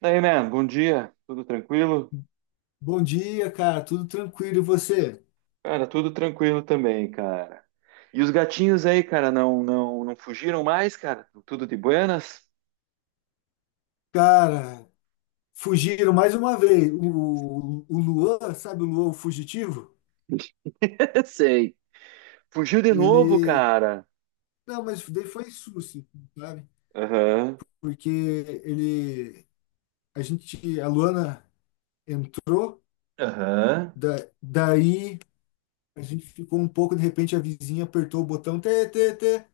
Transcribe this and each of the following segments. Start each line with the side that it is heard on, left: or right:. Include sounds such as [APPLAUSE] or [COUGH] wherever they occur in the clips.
right: Daí, man, bom dia. Tudo tranquilo?
left: Bom dia, cara. Tudo tranquilo e você?
right: Cara, tudo tranquilo também, cara. E os gatinhos aí, cara, não fugiram mais, cara? Tudo de buenas?
left: Cara, fugiram mais uma vez. O Luan, sabe o Luan, o fugitivo?
right: [LAUGHS] Sei. Fugiu de novo,
left: Ele.
right: cara.
left: Não, mas daí foi susto, sabe?
right: Aham.
left: Porque ele. A gente. A Luana entrou,
right: Aham.
left: da, daí a gente ficou um pouco, de repente a vizinha apertou o botão, tê, tê, tê.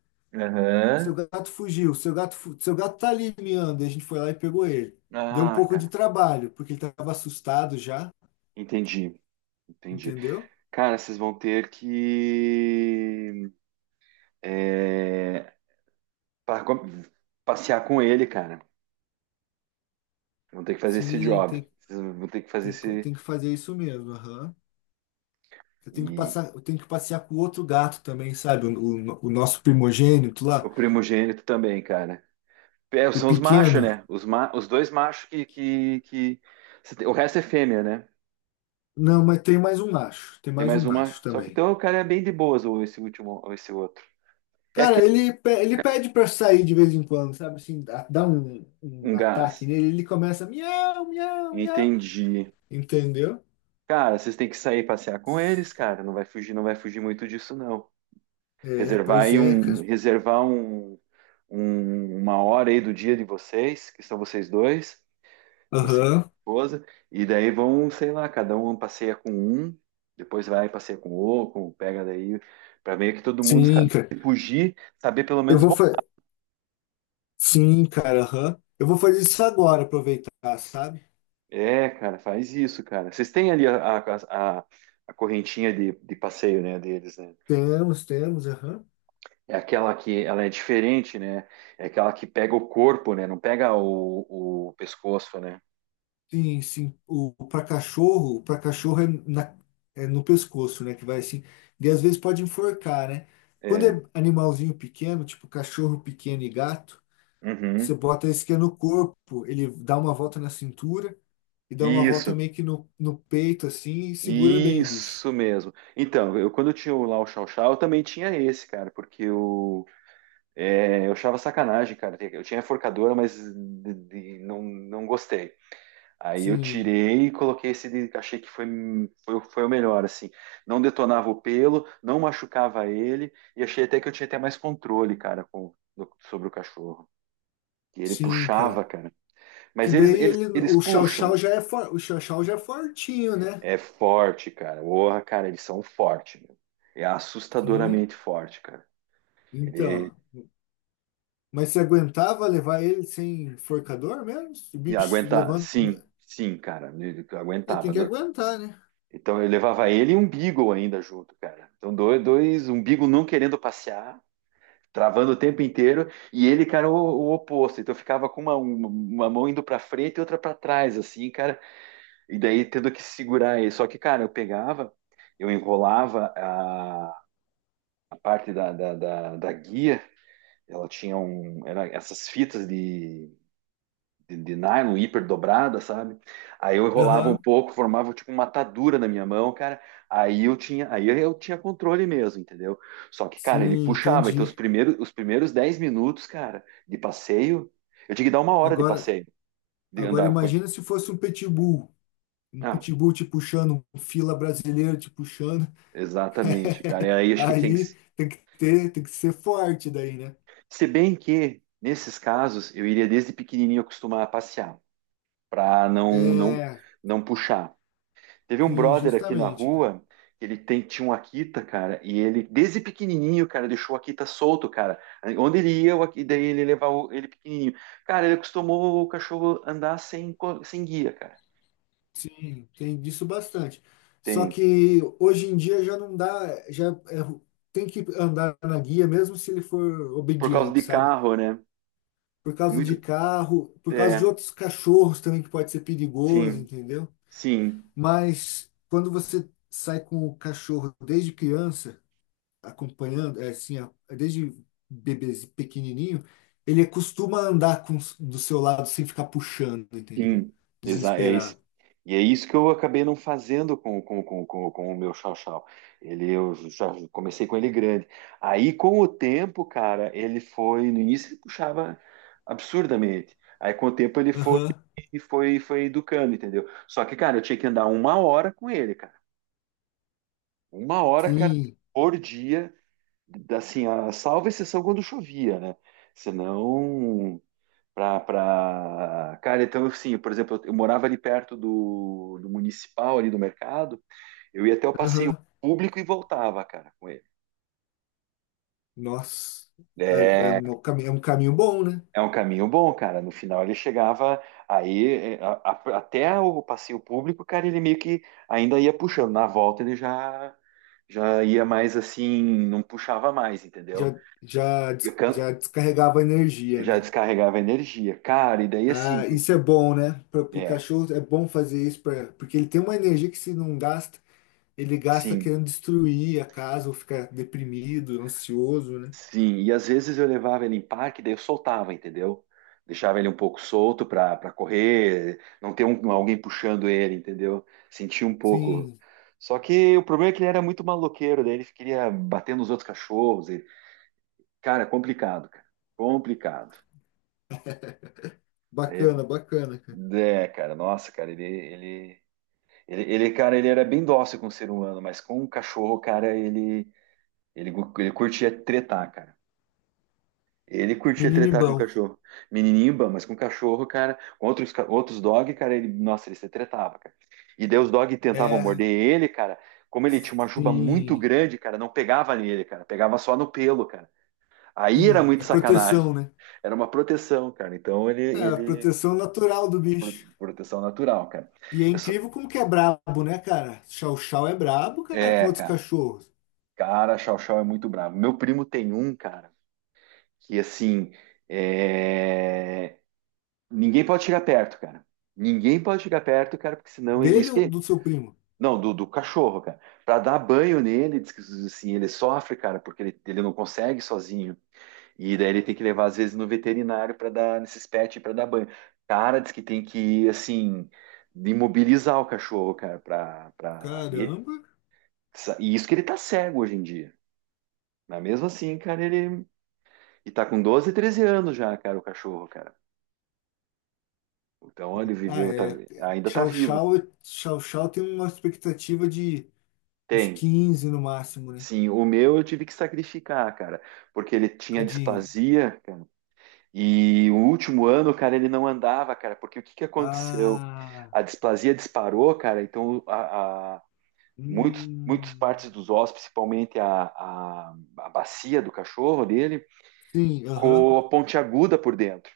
left: Seu
right: Aham.
left: gato fugiu, seu gato, seu gato tá ali miando. E a gente foi lá e pegou ele. Deu um
right: Ah,
left: pouco de
right: cara.
left: trabalho, porque ele tava assustado já,
right: Entendi. Entendi.
left: entendeu?
right: Cara, vocês vão ter que é, pa- com- passear com ele, cara. Vão ter que fazer esse
left: Sim,
right: job. Vocês vão ter que fazer esse
left: tem que fazer isso mesmo, aham.
right: e
left: Eu tenho que passear com o outro gato também, sabe? O nosso primogênito lá,
right: o primogênito também, cara. É,
left: o
right: são os machos,
left: pequeno.
right: né? Os dois machos que. O resto é fêmea, né?
left: Não, mas tem mais um macho, tem
right: Tem
left: mais
right: mais
left: um
right: uma.
left: macho
right: Só que
left: também.
right: então o cara é bem de boas, ou esse último, ou esse outro. É
left: Cara,
right: aquele
left: ele pede pra sair de vez em quando, sabe? Assim, dá um
right: um
left: ataque
right: gás.
left: nele, ele começa miau, miau, miau.
right: Entendi.
left: Entendeu?
right: Cara, vocês têm que sair passear com eles, cara. Não vai fugir, não vai fugir muito disso, não.
left: É,
right: Reservar
left: pois
right: aí
left: é, cara.
right: um. Reservar uma hora aí do dia de vocês, que são vocês dois, você
left: Aham.
right: e esposa, e daí vão, sei lá, cada um passeia com um, depois vai e passeia com o outro, pega daí, para meio que todo mundo sabe
left: Sim, cara.
right: se fugir, saber pelo
left: Eu
right: menos.
left: vou fazer. Sim, cara, aham. Eu vou fazer isso agora, aproveitar, sabe?
right: É, cara, faz isso, cara. Vocês têm ali a correntinha de passeio, né, deles, né?
left: Temos, temos, aham.
right: É aquela que ela é diferente, né? É aquela que pega o corpo, né? Não pega o pescoço, né?
left: Sim, sim. O, para cachorro é, é no pescoço, né? Que vai assim. E às vezes pode enforcar, né? Quando
right: É.
left: é animalzinho pequeno, tipo cachorro pequeno e gato, você
right: Uhum.
left: bota esse que é no corpo, ele dá uma volta na cintura e dá uma volta
right: Isso.
left: meio que no peito, assim, e segura bem o bicho.
right: Isso mesmo. Então, eu quando eu tinha lá o Chau Chau, eu também tinha esse, cara, porque eu achava sacanagem, cara. Eu tinha a forcadora, mas não, não gostei. Aí eu
left: Sim,
right: tirei e coloquei esse de, achei que foi o melhor, assim. Não detonava o pelo, não machucava ele, e achei até que eu tinha até mais controle, cara, sobre o cachorro. Que ele
left: sim,
right: puxava,
left: cara.
right: cara.
left: Que
right: Mas
left: daí
right: eles, eles,
left: ele,
right: eles puxam,
left: o chau-chau já é fortinho, né?
right: é forte, cara. Porra, cara, eles são fortes, meu. É
left: Sim.
right: assustadoramente forte, cara. Ele
left: Então. Mas você aguentava levar ele sem enforcador mesmo? O bicho
right: aguenta,
left: levando.
right: sim, sim, cara. Ele
left: É,
right: aguentava.
left: tem que aguentar, né?
right: Então eu levava ele e um Beagle ainda junto, cara. Então um Beagle não querendo passear, travando o tempo inteiro, e ele, cara, o oposto. Então eu ficava com uma mão indo pra frente e outra pra trás, assim, cara. E daí tendo que segurar ele. Só que, cara, eu pegava, eu enrolava a parte da guia. Ela tinha um. Era essas fitas de nylon hiper dobrada, sabe? Aí eu enrolava um
left: Aham.
right: pouco, formava tipo uma atadura na minha mão, cara. Aí eu tinha controle mesmo, entendeu? Só que, cara, ele
left: Sim,
right: puxava. Então, os
left: entendi.
right: primeiros, os primeiros 10 minutos, cara, de passeio, eu tinha que dar uma hora de
left: Agora,
right: passeio, de
left: agora
right: andar com ele.
left: imagina se fosse um pitbull. Um
right: Ah,
left: pitbull te puxando, um fila brasileiro te puxando.
right: exatamente, cara. E
left: [LAUGHS]
right: aí acho que tinha que.
left: Aí tem que ser forte daí, né?
right: Se bem que, nesses casos, eu iria desde pequenininho acostumar a passear, pra não, não,
left: É,
right: não puxar. Teve um
left: sim,
right: brother aqui na
left: justamente, cara.
right: rua, ele tinha um Akita, cara, e ele, desde pequenininho, cara, deixou o Akita solto, cara. Onde ele ia, o Akita, daí ele levava ele pequenininho. Cara, ele acostumou o cachorro andar sem guia, cara.
left: Sim, tem disso bastante. Só
right: Tem.
left: que hoje em dia já não dá, tem que andar na guia mesmo se ele for
right: Por causa
left: obediente,
right: de
left: sabe?
right: carro, né?
left: Por
right: Tem
left: causa
right: muito.
left: de carro, por causa de
right: É,
left: outros cachorros também que pode ser perigoso,
right: sim,
left: entendeu?
right: sim.
left: Mas quando você sai com o cachorro desde criança, acompanhando, é assim, ó, desde bebê pequenininho, ele costuma andar com, do seu lado sem ficar puxando, entendeu?
right: Sim, exa é isso.
left: Desesperado.
right: E é isso que eu acabei não fazendo com o meu chau-chau. Eu já comecei com ele grande. Aí, com o tempo, cara, ele foi. No início, ele puxava absurdamente. Aí, com o tempo, ele foi,
left: Aham.
right: foi, foi educando, entendeu? Só que, cara, eu tinha que andar uma hora com ele, cara. Uma hora, cara,
left: Sim,
right: por dia. Assim, salvo exceção quando chovia, né? Senão. Cara, então assim, por exemplo, eu morava ali perto do municipal, ali do mercado, eu ia até o passeio
left: aham.
right: público e voltava, cara, com ele.
left: Nossa, é,
right: É,
left: é um caminho bom, né?
right: é um caminho bom, cara. No final ele chegava aí é, a- até o passeio público, cara, ele meio que ainda ia puxando. Na volta ele já ia mais assim, não puxava mais, entendeu?
left: Já,
right: E o can-
left: já descarregava energia,
right: Já
left: né?
right: descarregava energia, cara. E daí assim,
left: Ah, isso é bom, né? Para o
right: é,
left: cachorro é bom fazer isso, pra, porque ele tem uma energia que se não gasta, ele gasta
right: sim.
left: querendo destruir a casa ou ficar deprimido, ansioso, né?
right: Sim, e às vezes eu levava ele em parque, daí eu soltava, entendeu? Deixava ele um pouco solto para correr, não ter alguém puxando ele, entendeu? Sentia um pouco.
left: Sim,
right: Só que o problema é que ele era muito maloqueiro, daí ele queria bater nos outros cachorros. Cara, complicado, cara. Complicado.
left: [LAUGHS]
right: Aí
left: bacana, bacana, cara.
right: cara, nossa, cara, cara, ele era bem dócil com o ser humano, mas com o cachorro, cara, ele, ele curtia tretar, cara. Ele curtia
left: Menino
right: tretar com
left: bom.
right: cachorro. Menininho, bom, mas com cachorro, cara, com outros dog, cara, ele, nossa, ele se tretava, cara. E daí os dog tentavam
left: É,
right: morder ele, cara. Como ele tinha uma juba muito
left: sim,
right: grande, cara, não pegava nele, cara, pegava só no pelo, cara. Aí era
left: sim.
right: muito
left: É proteção,
right: sacanagem.
left: né?
right: Era uma proteção, cara. Então ele,
left: É a
right: ele
left: proteção natural do bicho.
right: proteção natural, cara.
left: E é
right: Eu só-
left: incrível como que é brabo, né, cara? Chow Chow é brabo, cara, com
right: É,
left: outros
right: cara.
left: cachorros.
right: Cara, Chau Chau é muito bravo. Meu primo tem um, cara, que assim, é, ninguém pode chegar perto, cara. Ninguém pode chegar perto, cara, porque senão.
left: Dele
right: Isso
left: ou
right: que.
left: do seu primo?
right: Não, do cachorro, cara. Pra dar banho nele, diz que assim, ele sofre, cara, porque ele não consegue sozinho. E daí ele tem que levar, às vezes, no veterinário pra dar, nesses pets, pra dar banho. Cara, diz que tem que, assim, imobilizar o cachorro, cara, E,
left: Caramba.
right: e isso que ele tá cego hoje em dia. Mas mesmo assim, cara, ele. E tá com 12, 13 anos já, cara, o cachorro, cara. Então ele
left: Ah,
right: viveu,
left: é.
right: ainda tá
left: Chow
right: vivo.
left: Chow, Chow Chow tem uma expectativa de uns
right: Tem,
left: 15 no máximo, né?
right: sim, o meu eu tive que sacrificar, cara, porque ele tinha
left: Tadinho.
right: displasia, cara, e o último ano, cara, ele não andava, cara, porque o que que aconteceu?
left: Ah,
right: A displasia disparou, cara, então muitos, muitas
left: hum,
right: partes dos ossos, principalmente a bacia do cachorro dele,
left: sim, aham.
right: ficou pontiaguda por dentro.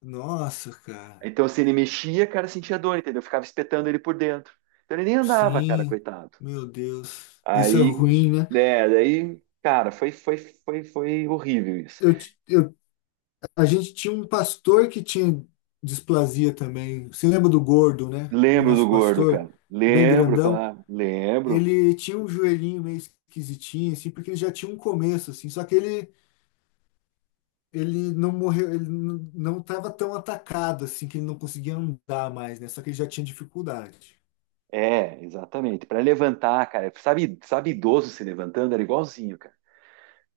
left: Nossa, cara.
right: Então, se ele mexia, cara, sentia dor, entendeu? Eu ficava espetando ele por dentro. Então, ele nem andava, cara,
left: Sim,
right: coitado.
left: meu Deus. Isso é
right: Aí,
left: ruim, né?
right: né, daí, cara, foi horrível isso.
left: Eu, ti- eu, a gente tinha um pastor que tinha displasia também. Você lembra do gordo, né? O
right: Lembro do
left: nosso
right: gordo,
left: pastor,
right: cara.
left: bem
right: Lembro,
left: grandão.
right: claro. Lembro.
left: Ele tinha um joelhinho meio esquisitinho, assim, porque ele já tinha um começo, assim. Só que ele não morreu, ele não estava tão atacado assim que ele não conseguia andar mais, né? Só que ele já tinha dificuldade.
right: É, exatamente. Para levantar, cara. Sabe idoso se levantando? Era igualzinho, cara.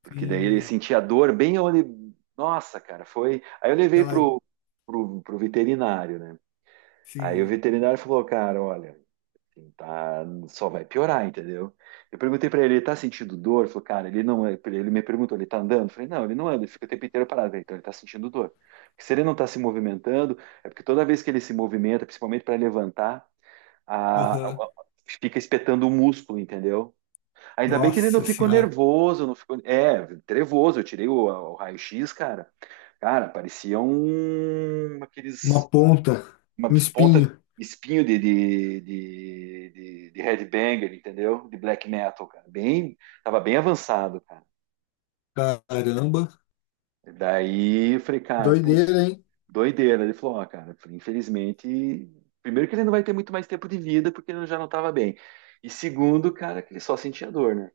right: Porque daí ele
left: Sim,
right: sentia dor bem onde. Nossa, cara, foi. Aí eu levei
left: aquela,
right: pro, pro veterinário, né? Aí o
left: sim,
right: veterinário falou, cara, olha, assim, tá, só vai piorar, entendeu? Eu perguntei pra ele, ele tá sentindo dor? Ele falou, cara, ele não, é", ele me perguntou, ele tá andando? Eu falei, não, ele não anda, ele fica o tempo inteiro parado. Eu falei, então ele tá sentindo dor. Porque se ele não tá se movimentando, é porque toda vez que ele se movimenta, principalmente para levantar,
left: aham.
right: fica espetando o músculo, entendeu? Ainda bem que ele não
left: Nossa
right: ficou
left: senhora,
right: nervoso, não ficou, trevoso, eu tirei o raio-x, cara. Cara, parecia um,
left: uma
right: aqueles
left: ponta,
right: uma
left: um
right: ponta
left: espinho.
right: espinho de headbanger, entendeu? De black metal, cara. Bem, tava bem avançado, cara.
left: Caramba,
right: Daí eu falei, cara, puxa,
left: doideira, hein?
right: doideira. Ele falou, ó, cara, infelizmente, primeiro que ele não vai ter muito mais tempo de vida porque ele já não tava bem. E segundo, cara, que ele só sentia dor, né?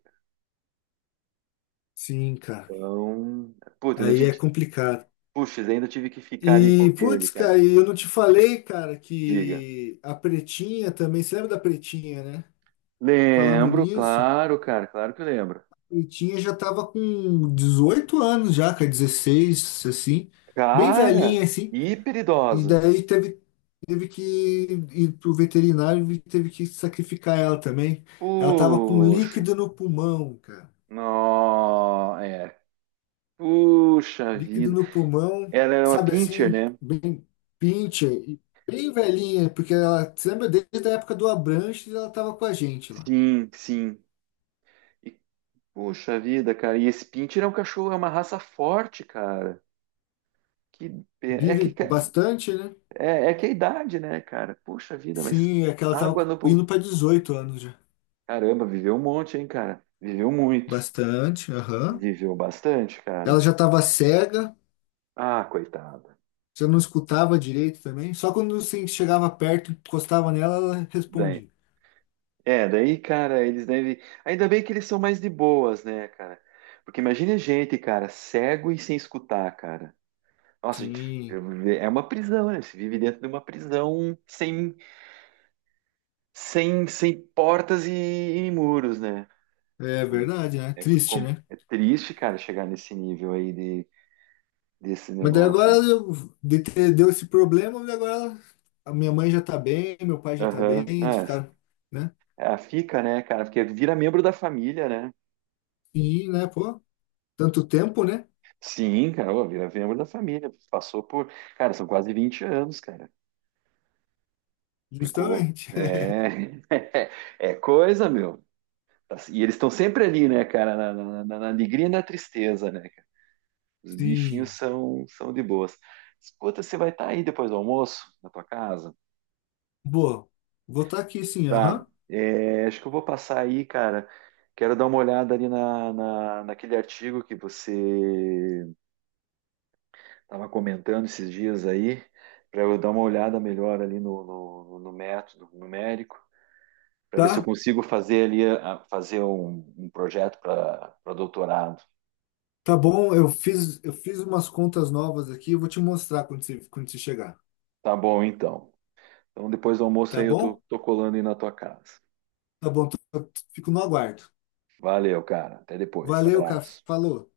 left: Sim, cara.
right: Então, puta,
left: Aí é complicado.
right: puxa, ainda tive que ficar ali com
left: E,
right: ele,
left: putz,
right: cara.
left: cara, e eu não te falei, cara,
right: Diga.
left: que a Pretinha também, você lembra da Pretinha, né? Falando
right: Lembro,
left: nisso.
right: claro, cara, claro que eu lembro.
left: Já tava com 18 anos já, cara, 16 assim, bem velhinha,
right: Cara,
left: assim,
right: hiper
left: e
right: idosa.
left: daí teve que ir pro veterinário e teve que sacrificar ela também. Ela tava com
right: Puxa.
left: líquido no pulmão, cara,
right: Nó, é. Puxa
left: líquido
right: vida.
left: no pulmão,
right: Ela era uma
left: sabe
right: pincher,
left: assim,
right: né?
left: bem pincha, e bem velhinha, porque ela, você lembra, desde a época do Abranches ela tava com a gente lá.
right: Sim, sim. E, puxa vida, cara. E esse pincher é um cachorro, é uma raça forte, cara. Que, pe- é que
left: Vive bastante, né?
right: é que é a idade, né, cara? Puxa vida, mas
left: Sim, é que ela
right: água
left: tava
right: no
left: indo
right: pão.
left: para 18 anos já.
right: Caramba, viveu um monte, hein, cara? Viveu muito.
left: Bastante, aham.
right: Viveu bastante,
left: Ela
right: cara.
left: já estava cega,
right: Ah, coitada.
left: já não escutava direito também. Só quando você chegava perto, encostava nela, ela respondia.
right: É, daí, cara, eles devem. Ainda bem que eles são mais de boas, né, cara? Porque imagine a gente, cara, cego e sem escutar, cara. Nossa, a gente
left: Sim,
right: é uma prisão, né? Você vive dentro de uma prisão sem, sem portas e muros, né?
left: é
right: Então,
left: verdade, né?
right: é,
left: Triste, né?
right: é triste, cara, chegar nesse nível aí de, desse
left: Mas daí agora
right: negócio.
left: deu esse problema, e agora ela- a minha mãe já tá bem, meu pai já tá bem,
right: Aham.
left: eles ficaram, né?
right: É, fica, né, cara? Porque vira membro da família, né?
left: E, né, pô, tanto tempo, né?
right: Sim, cara, ô, vira membro da família. Passou por. Cara, são quase 20 anos, cara. Ficou.
left: Justamente. [LAUGHS]
right: É, [LAUGHS] é coisa, meu. E eles estão sempre ali, né, cara? Na alegria e na tristeza, né, cara? Os bichinhos
left: Sim.
right: são de boas. Escuta, você vai estar aí depois do almoço, na tua casa?
left: Boa. Vou estar aqui sim,
right: Tá.
left: aham.
right: É, acho que eu vou passar aí, cara. Quero dar uma olhada ali naquele artigo que você estava comentando esses dias aí, para eu dar uma olhada melhor ali no, no método numérico, para ver se eu
left: Tá?
right: consigo fazer ali fazer um projeto para doutorado.
left: Tá bom, eu fiz umas contas novas aqui, eu vou te mostrar quando você chegar.
right: Tá bom, então. Então depois do almoço
left: Tá
right: aí eu tô,
left: bom?
right: tô colando aí na tua casa.
left: Tá bom, tô- fico no aguardo.
right: Valeu, cara. Até depois.
left: Valeu, cara.
right: Abraço.
left: Falou.